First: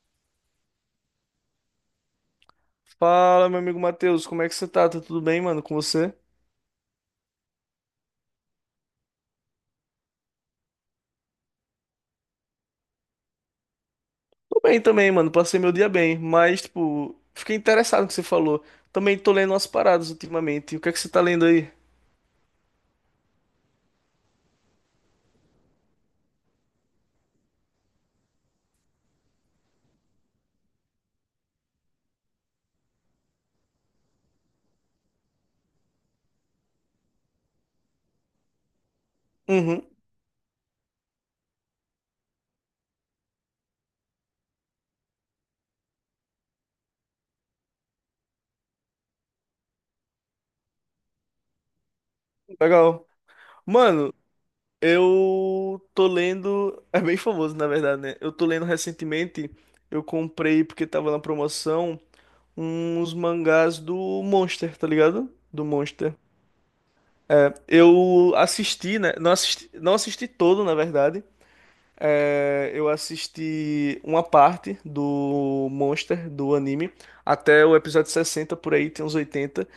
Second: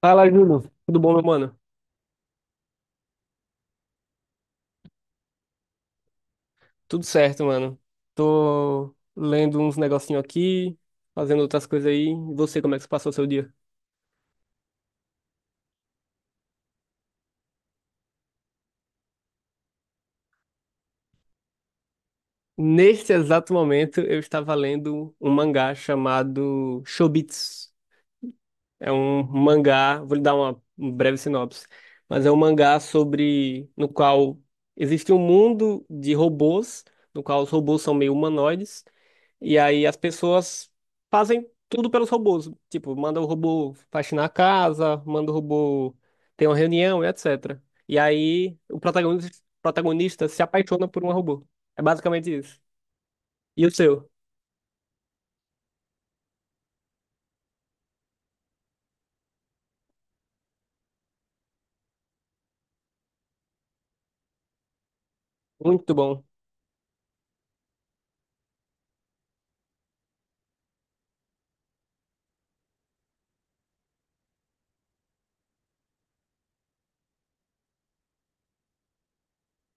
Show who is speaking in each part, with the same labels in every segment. Speaker 1: Fala, Júlio. Tudo bom, meu mano?
Speaker 2: Fala, meu amigo Matheus, como é que você tá? Tá tudo bem, mano, com você?
Speaker 1: Tudo certo, mano. Tô lendo uns negocinho aqui, fazendo outras coisas aí. E você, como é que você passou o seu dia?
Speaker 2: Tô bem também, mano, passei meu dia bem, mas, tipo, fiquei interessado no que você falou. Também tô lendo umas paradas ultimamente. O que é que você tá lendo aí?
Speaker 1: Neste exato momento, eu estava lendo um mangá chamado Chobits. É um mangá, vou lhe dar uma um breve sinopse, mas é um mangá sobre, no qual existe um mundo de robôs, no qual os robôs são meio humanoides. E
Speaker 2: Uhum,
Speaker 1: aí as pessoas fazem tudo pelos robôs. Tipo, manda o robô faxinar a casa, manda o robô ter uma reunião, e etc. E aí o protagonista se apaixona por um robô. É basicamente isso.
Speaker 2: legal.
Speaker 1: E o seu?
Speaker 2: Mano, eu tô lendo. É bem famoso, na verdade, né? Eu tô lendo recentemente, eu comprei, porque tava na promoção, uns mangás do Monster, tá ligado? Do
Speaker 1: Muito
Speaker 2: Monster.
Speaker 1: bom.
Speaker 2: Eu assisti, né? Não assisti, não assisti todo, na verdade. É, eu assisti uma parte do Monster, do anime, até o episódio 60, por aí tem uns 80.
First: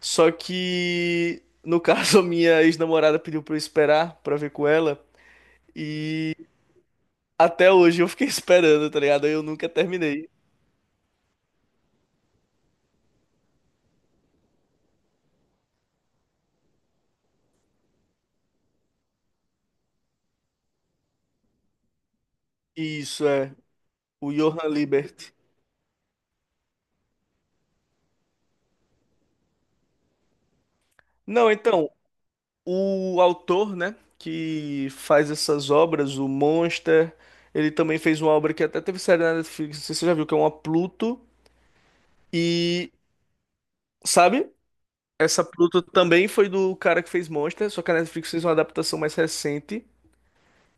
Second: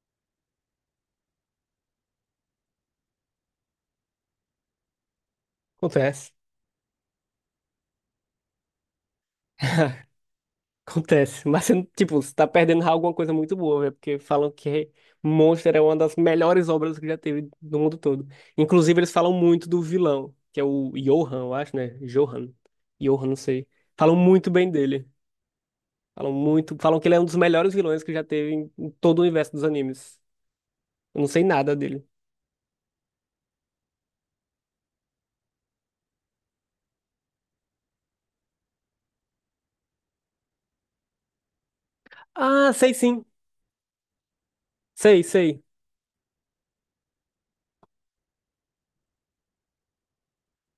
Speaker 2: Só que, no caso, a minha ex-namorada pediu pra eu esperar pra ver com ela.
Speaker 1: Confesso.
Speaker 2: Até hoje eu fiquei esperando, tá ligado? Eu nunca terminei.
Speaker 1: Acontece, mas você, não- tipo, você tá perdendo alguma coisa muito boa, velho, porque falam que Monster é uma das melhores obras que já teve no mundo todo. Inclusive, eles falam muito do vilão, que é o Johan, eu acho, né? Johan. Johan,
Speaker 2: Isso
Speaker 1: não
Speaker 2: é,
Speaker 1: sei. Falam
Speaker 2: o
Speaker 1: muito bem
Speaker 2: Johann
Speaker 1: dele.
Speaker 2: Liebert.
Speaker 1: Falam muito, falam que ele é um dos melhores vilões que já teve em todo o universo dos animes. Eu não sei
Speaker 2: Não,
Speaker 1: nada
Speaker 2: então,
Speaker 1: dele.
Speaker 2: o autor, né, que faz essas obras, o Monster, ele também fez uma obra que até teve série na Netflix, não sei se você já viu, que é uma Pluto.
Speaker 1: Ah,
Speaker 2: E.
Speaker 1: sei sim.
Speaker 2: Sabe?
Speaker 1: Sei,
Speaker 2: Essa
Speaker 1: sei.
Speaker 2: Pluto também foi do cara que fez Monster, só que a Netflix fez uma adaptação mais recente.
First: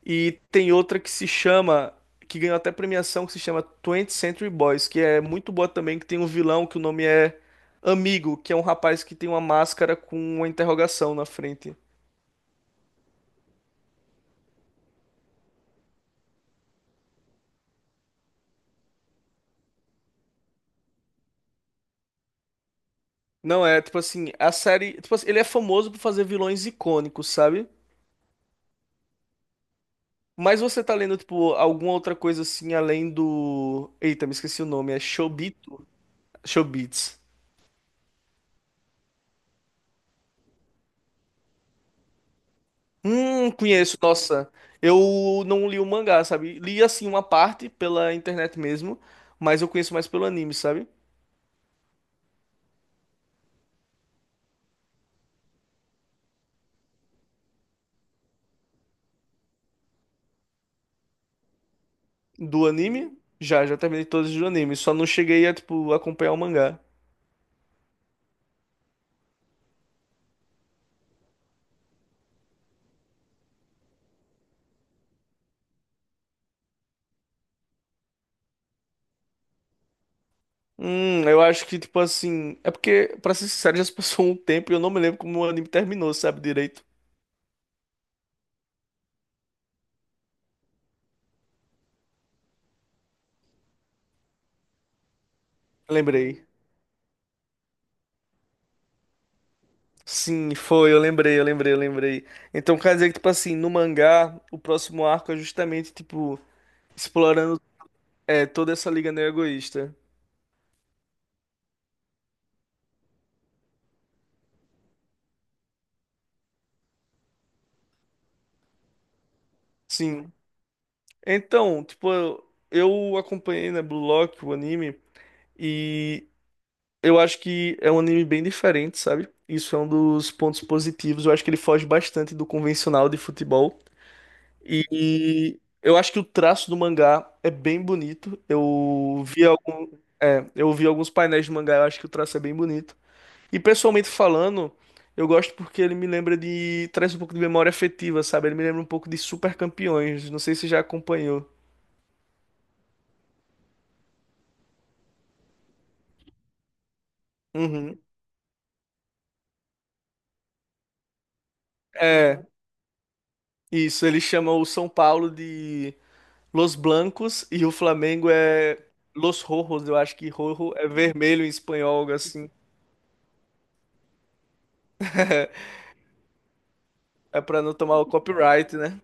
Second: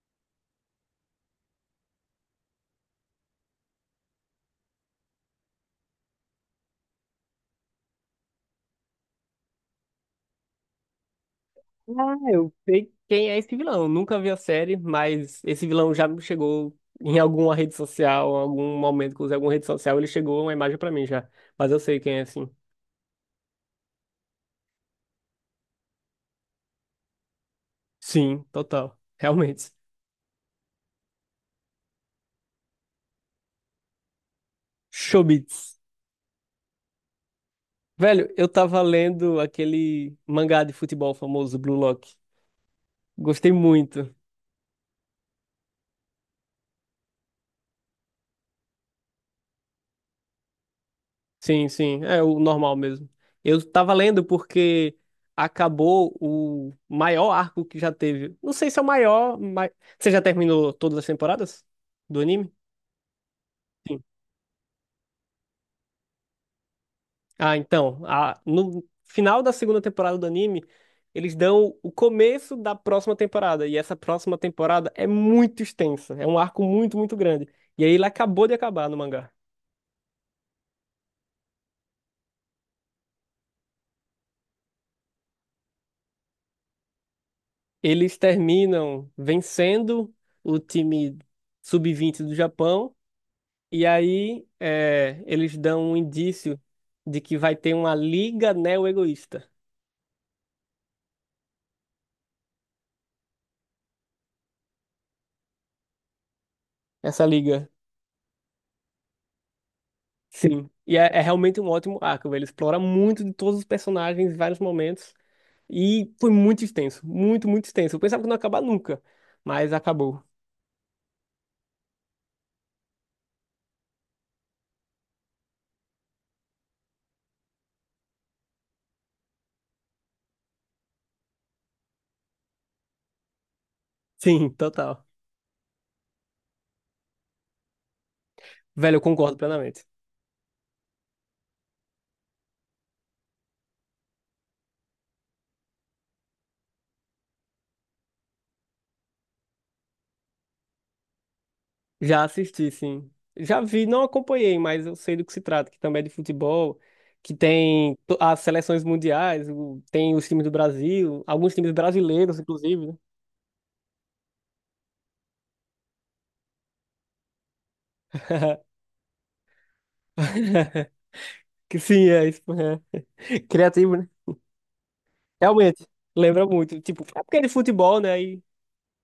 Speaker 2: E tem outra que se chama, que ganhou até premiação, que se chama 20 Century Boys, que é muito boa também, que tem um vilão que o nome é Amigo, que é um rapaz que tem uma máscara com uma interrogação na frente.
Speaker 1: Ah, eu sei quem é esse vilão. Eu nunca vi a série, mas esse vilão já me chegou em alguma rede social, em algum momento que eu usei alguma rede social, ele chegou uma imagem pra mim já. Mas eu sei quem é, sim.
Speaker 2: Não é, tipo assim, a série, tipo assim, ele é famoso por fazer vilões icônicos, sabe?
Speaker 1: Sim, total. Realmente.
Speaker 2: Mas você tá lendo, tipo, alguma outra coisa assim, além do... Eita, me esqueci o nome, é
Speaker 1: Chobits.
Speaker 2: Chobito? Chobits.
Speaker 1: Velho, eu tava lendo aquele mangá de futebol famoso, Blue Lock. Gostei
Speaker 2: Conheço,
Speaker 1: muito.
Speaker 2: nossa. Eu não li o mangá, sabe? Li assim uma parte pela internet mesmo, mas eu conheço mais pelo anime, sabe?
Speaker 1: Sim, sim, é o normal mesmo. Eu tava lendo porque acabou o maior arco que já teve. Não sei se é o maior, mas você já terminou todas as temporadas do anime?
Speaker 2: Do anime, já, já
Speaker 1: Sim.
Speaker 2: terminei todos os animes, só não cheguei a, tipo, acompanhar o mangá.
Speaker 1: No final da segunda temporada do anime, eles dão o começo da próxima temporada, e essa próxima temporada é muito extensa, é um arco muito, muito grande. E aí ele acabou de acabar no mangá.
Speaker 2: Eu acho que, tipo assim. É porque, pra ser sincero, já se passou um tempo e eu não me lembro como o anime terminou, sabe? Direito.
Speaker 1: Eles terminam vencendo o time sub 20 do Japão. E aí é, eles dão um
Speaker 2: Lembrei.
Speaker 1: indício de que vai ter uma liga neo-egoísta.
Speaker 2: Sim, foi, eu lembrei, eu lembrei, eu lembrei. Então quer dizer que, tipo assim, no mangá, o próximo arco é justamente, tipo,
Speaker 1: Essa
Speaker 2: explorando
Speaker 1: liga,
Speaker 2: é, toda essa liga neo-egoísta.
Speaker 1: sim. E é, é realmente um ótimo arco, velho. Ele explora muito de todos os personagens em vários momentos. E foi muito extenso, muito, muito extenso. Eu pensava que não ia acabar nunca, mas acabou.
Speaker 2: Sim. Então, tipo, eu acompanhei, né, Blue Lock, o anime, e eu acho que é um anime bem diferente, sabe? Isso é um dos pontos positivos. Eu acho que ele foge bastante do convencional de futebol.
Speaker 1: Sim, total.
Speaker 2: E eu acho que o traço do mangá é bem bonito.
Speaker 1: Velho, eu
Speaker 2: Eu
Speaker 1: concordo
Speaker 2: vi,
Speaker 1: plenamente.
Speaker 2: algum, é, eu vi alguns painéis de mangá, eu acho que o traço é bem bonito. E pessoalmente falando, eu gosto porque ele me lembra de. Traz um pouco de memória afetiva, sabe? Ele me lembra um pouco de Super Campeões. Não sei se você já acompanhou.
Speaker 1: Já assisti, sim. Já vi, não acompanhei, mas eu sei do que se trata, que também é de futebol, que tem
Speaker 2: Uhum.
Speaker 1: to- as seleções mundiais, tem os times do Brasil, alguns times brasileiros,
Speaker 2: É.
Speaker 1: inclusive, né?
Speaker 2: Isso, ele chama o São Paulo de Los Blancos e o Flamengo é Los Rojos. Eu acho que rojo é vermelho em
Speaker 1: Que
Speaker 2: espanhol,
Speaker 1: sim,
Speaker 2: algo
Speaker 1: é isso.
Speaker 2: assim.
Speaker 1: é. Criativo, né? Realmente, lembra muito. Tipo, é porque
Speaker 2: É
Speaker 1: é de
Speaker 2: pra não
Speaker 1: futebol,
Speaker 2: tomar o
Speaker 1: né?
Speaker 2: copyright, né?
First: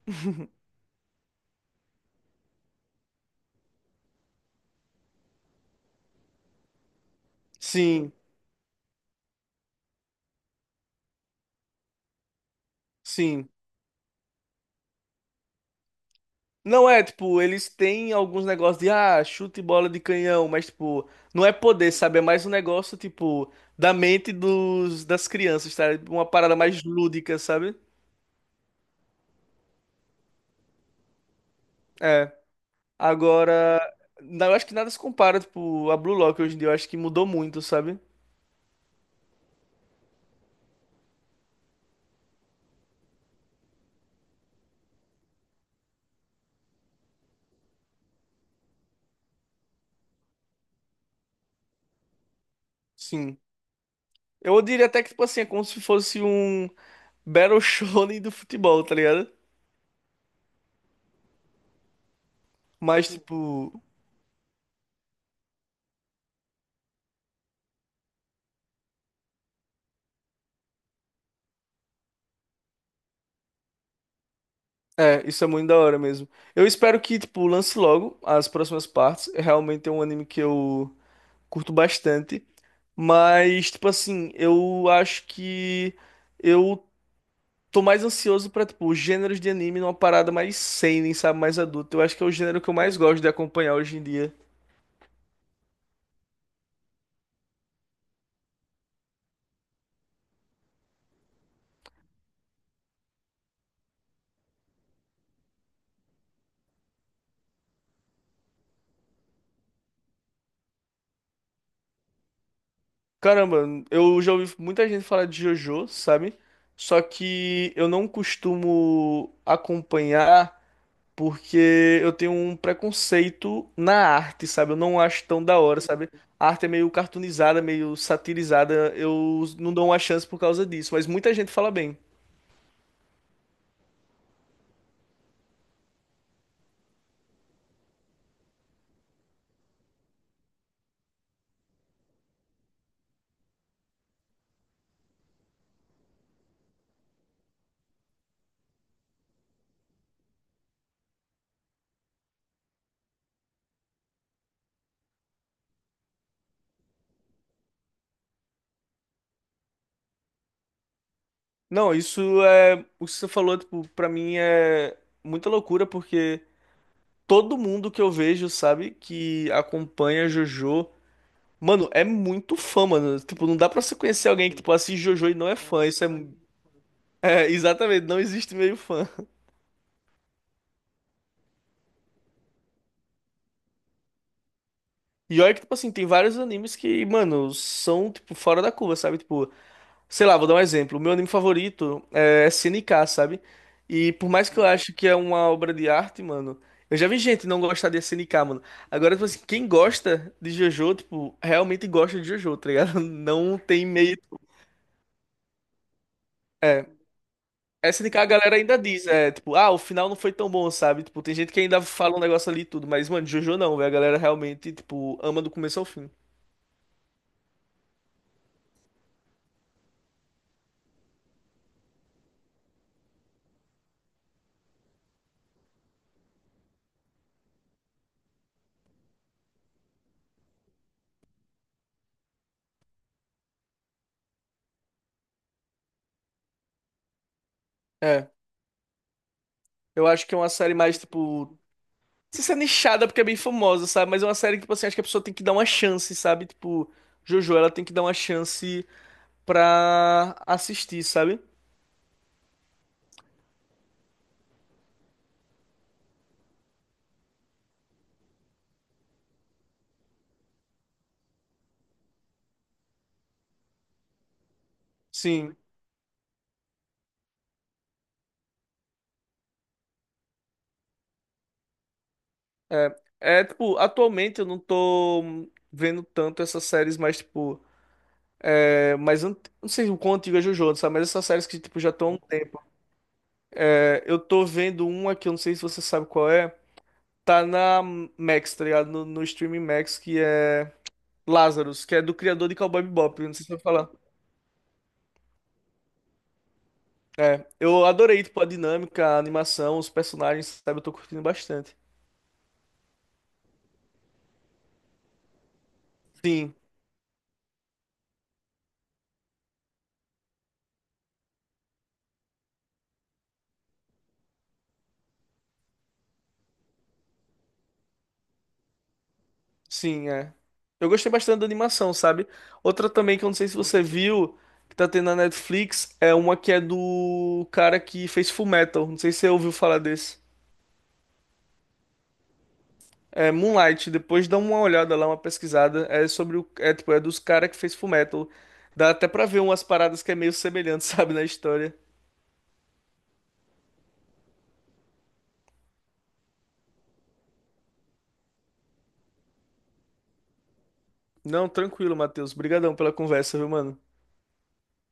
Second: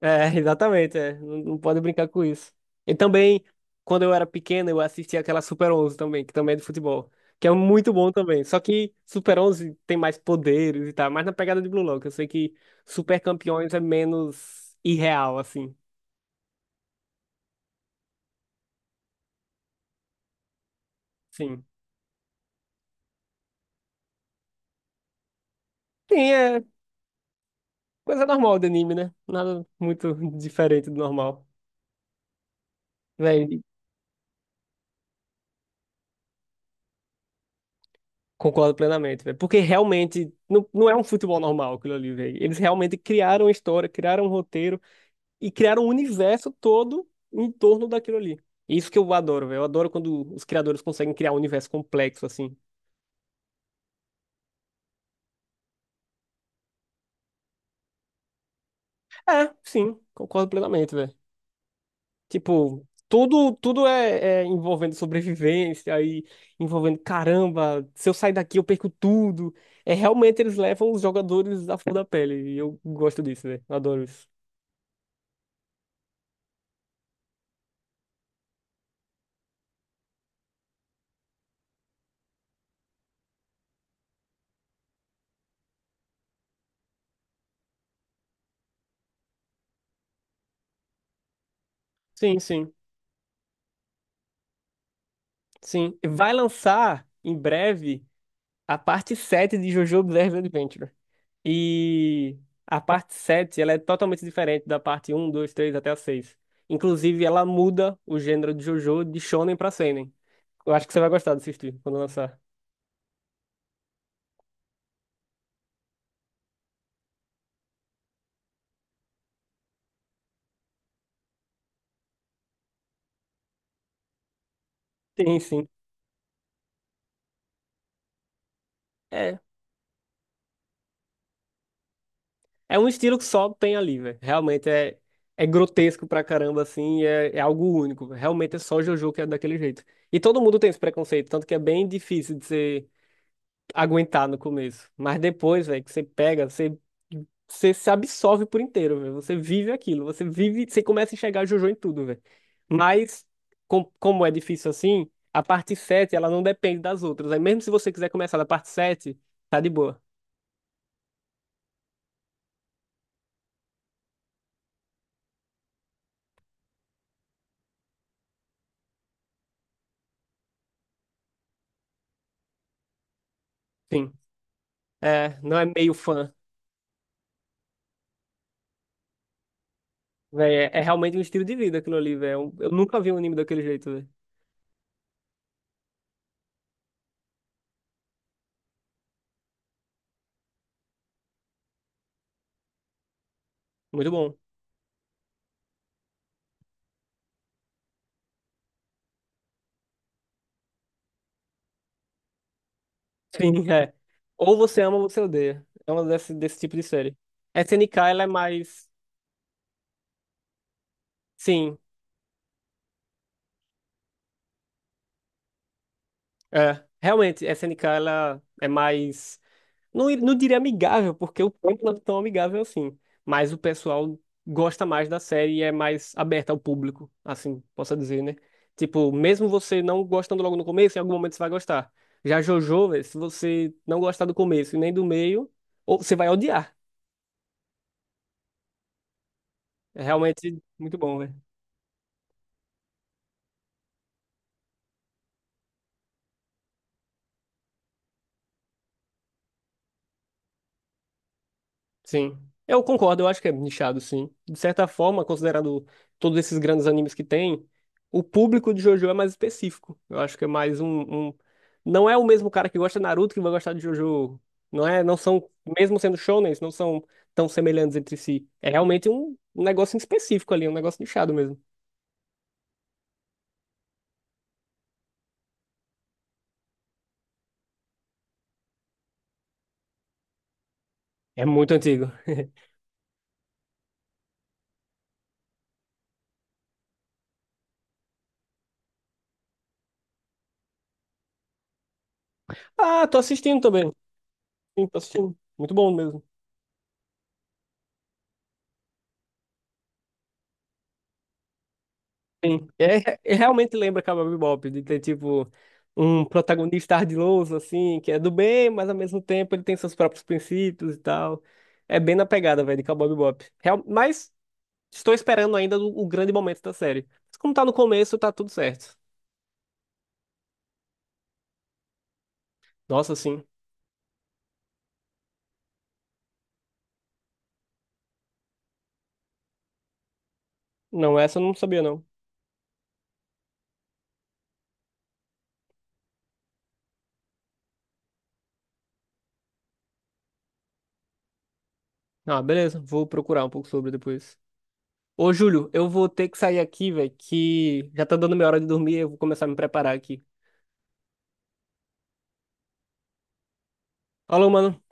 Speaker 1: É, exatamente, é. Não, não pode brincar com isso. E também, quando eu era pequeno, eu assistia aquela Super 11 também, que também é de futebol, que é muito bom
Speaker 2: Sim,
Speaker 1: também. Só que Super 11 tem mais poderes e tal, mais na pegada de Blue Lock. Eu sei que Super
Speaker 2: sim.
Speaker 1: Campeões é menos irreal, assim.
Speaker 2: Não é, tipo, eles têm alguns negócios de, ah, chute e bola de canhão, mas, tipo, não é
Speaker 1: Sim.
Speaker 2: poder, sabe? É mais um negócio, tipo, da mente dos, das crianças, tá?
Speaker 1: Sim,
Speaker 2: Uma parada
Speaker 1: é
Speaker 2: mais lúdica, sabe?
Speaker 1: coisa normal de anime, né? Nada muito diferente do normal.
Speaker 2: É.
Speaker 1: Véi,
Speaker 2: Agora, não, eu acho que nada se compara, tipo, a Blue Lock hoje em dia. Eu acho que mudou muito, sabe?
Speaker 1: concordo plenamente, velho. Porque realmente não, não é um futebol normal aquilo ali, velho. Eles realmente criaram a história, criaram um roteiro e criaram um universo todo em torno daquilo ali. Isso que eu adoro, velho. Eu adoro quando os criadores conseguem criar um universo complexo, assim.
Speaker 2: Sim. Eu diria até que, tipo assim, é como se fosse um Battle Shonen do futebol, tá ligado?
Speaker 1: É, sim, concordo plenamente, velho. Tipo,
Speaker 2: Mas,
Speaker 1: tudo,
Speaker 2: tipo,
Speaker 1: tudo é envolvendo sobrevivência, aí envolvendo, caramba, se eu sair daqui eu perco tudo. É, realmente eles levam os jogadores à flor da pele. E eu gosto disso, velho. Adoro isso.
Speaker 2: é, isso é muito da hora mesmo. Eu espero que, tipo, lance logo as próximas partes. Realmente é um anime que eu curto bastante. Mas, tipo assim, eu acho que eu tô mais ansioso pra, tipo, gêneros de anime numa parada mais seinen, sabe? Mais adulta. Eu acho que é o
Speaker 1: Sim,
Speaker 2: gênero que
Speaker 1: sim,
Speaker 2: eu mais gosto de acompanhar hoje em dia.
Speaker 1: sim. Vai lançar em breve a parte 7 de JoJo Bizarre Adventure. E a parte 7 ela é totalmente diferente da parte 1, 2, 3 até a 6. Inclusive, ela muda o gênero de JoJo de shonen pra seinen. Eu acho que você vai gostar de assistir quando lançar.
Speaker 2: Caramba, eu já ouvi muita gente falar de JoJo, sabe? Só que eu não costumo acompanhar porque eu tenho um preconceito na arte, sabe? Eu não acho
Speaker 1: Sim,
Speaker 2: tão da
Speaker 1: sim.
Speaker 2: hora, sabe? A arte é meio cartoonizada, meio satirizada,
Speaker 1: É,
Speaker 2: eu não dou uma chance por causa disso, mas muita gente fala bem.
Speaker 1: é um estilo que só tem ali, velho. Realmente é, é grotesco pra caramba, assim, e é algo único. Realmente é só JoJo que é daquele jeito. E todo mundo tem esse preconceito, tanto que é bem difícil de ser aguentar no começo. Mas depois, velho, que você pega, você, você se absorve por inteiro, velho. Você vive aquilo, você vive, você começa a enxergar Jojo em tudo, velho. Mas, como é difícil assim, a parte 7, ela não depende das outras. Aí mesmo se você quiser começar da parte 7, tá de boa.
Speaker 2: Não, isso é. O que você falou, tipo, pra mim é muita loucura porque todo mundo que eu vejo, sabe, que acompanha JoJo. Mano, é muito fã, mano. Tipo, não dá pra você
Speaker 1: Sim.
Speaker 2: conhecer alguém que, tipo, assiste JoJo e
Speaker 1: É,
Speaker 2: não
Speaker 1: não
Speaker 2: é
Speaker 1: é
Speaker 2: fã.
Speaker 1: meio
Speaker 2: Isso é.
Speaker 1: fã,
Speaker 2: É, exatamente, não existe meio fã.
Speaker 1: velho. É, é realmente um estilo de vida aquilo ali, velho. Eu nunca vi um anime daquele jeito, velho.
Speaker 2: E olha que, tipo assim, tem vários animes que, mano, são, tipo, fora da curva, sabe? Tipo, sei lá, vou dar um exemplo. O meu anime favorito é SNK, sabe?
Speaker 1: Muito
Speaker 2: E por
Speaker 1: bom.
Speaker 2: mais que eu acho que é uma obra de arte, mano, eu já vi gente não gostar de SNK, mano. Agora, tipo assim, quem gosta de JoJo, tipo, realmente gosta de JoJo, tá ligado? Não
Speaker 1: Sim,
Speaker 2: tem
Speaker 1: é.
Speaker 2: meio.
Speaker 1: Ou você ama ou você odeia. É uma desse tipo de
Speaker 2: É,
Speaker 1: série. S N K,
Speaker 2: SNK
Speaker 1: ela é
Speaker 2: a galera ainda
Speaker 1: mais.
Speaker 2: diz, é, tipo, ah, o final não foi tão bom, sabe? Tipo, tem gente que
Speaker 1: Sim,
Speaker 2: ainda fala um negócio ali e tudo, mas, mano, JoJo não, velho. A galera realmente, tipo, ama do começo ao fim.
Speaker 1: é, realmente, SNK ela é mais. Não, não diria amigável, porque o campo não é tão amigável assim. Mas o pessoal gosta mais da série e é mais aberta ao público, assim, posso dizer, né? Tipo, mesmo você não gostando logo no começo, em algum momento você vai gostar. Já JoJo, véi, se você não gostar do começo e nem do meio, ou você vai odiar.
Speaker 2: É,
Speaker 1: É
Speaker 2: eu acho que é uma
Speaker 1: realmente
Speaker 2: série
Speaker 1: muito
Speaker 2: mais,
Speaker 1: bom, velho.
Speaker 2: tipo, não sei se é nichada porque é bem famosa, sabe? Mas é uma série que, tipo assim, acho que a pessoa tem que dar uma chance, sabe? Tipo, JoJo, ela tem que dar uma chance pra assistir, sabe?
Speaker 1: Sim. Eu concordo, eu acho que é nichado, sim. De certa forma, considerando todos esses grandes animes que tem, o público de JoJo é mais específico. Eu acho que é mais um- não é o mesmo cara que gosta de Naruto que vai gostar de JoJo. Não é? Não são,
Speaker 2: Sim.
Speaker 1: mesmo sendo shonens, não são tão semelhantes entre si. É realmente um negócio em específico ali, um negócio nichado mesmo.
Speaker 2: É, tipo, atualmente eu não tô vendo tanto essas séries mais, tipo, é, mais, ant- não sei o quão antiga é JoJo, sabe? Mas essas
Speaker 1: É
Speaker 2: séries que,
Speaker 1: muito
Speaker 2: tipo, já
Speaker 1: antigo.
Speaker 2: estão Eu tô vendo uma que eu não sei se você sabe qual é. Tá na Max, tá ligado? No streaming Max, que é Lazarus, que é do criador de Cowboy
Speaker 1: Ah, tô
Speaker 2: Bebop. Eu não sei se você
Speaker 1: assistindo
Speaker 2: vai
Speaker 1: também.
Speaker 2: falar.
Speaker 1: Sim, tô assistindo. Muito bom mesmo.
Speaker 2: Eu adorei, tipo, a dinâmica, a animação, os personagens, sabe? Eu tô curtindo bastante.
Speaker 1: Sim. É, realmente lembra Cowboy Bebop, de ter, tipo, um
Speaker 2: Sim,
Speaker 1: protagonista ardiloso, assim, que é do bem, mas ao mesmo tempo ele tem seus próprios princípios e tal. É bem na pegada, velho, de Cowboy Bebop. Real, mas estou esperando ainda o grande momento da série. Mas como tá no começo, tá tudo certo.
Speaker 2: sim, é. Eu gostei bastante da animação, sabe? Outra
Speaker 1: Nossa,
Speaker 2: também que eu não
Speaker 1: sim.
Speaker 2: sei se você viu, que tá tendo na Netflix, é uma que é do cara que fez Fullmetal. Não sei se você ouviu falar desse.
Speaker 1: Não, essa eu não sabia, não.
Speaker 2: É, Moonlight, depois dá uma olhada lá, uma pesquisada. É sobre o. É, tipo, é dos caras que fez Fullmetal. Dá até pra ver umas paradas que é meio semelhante, sabe, na história.
Speaker 1: Ah, beleza. Vou procurar um pouco sobre depois. Ô, Júlio, eu vou ter que sair aqui, velho, que já tá dando minha hora de dormir, eu vou começar a me preparar aqui.
Speaker 2: Não, tranquilo, Matheus. Obrigadão pela conversa, viu, mano?
Speaker 1: Alô, mano.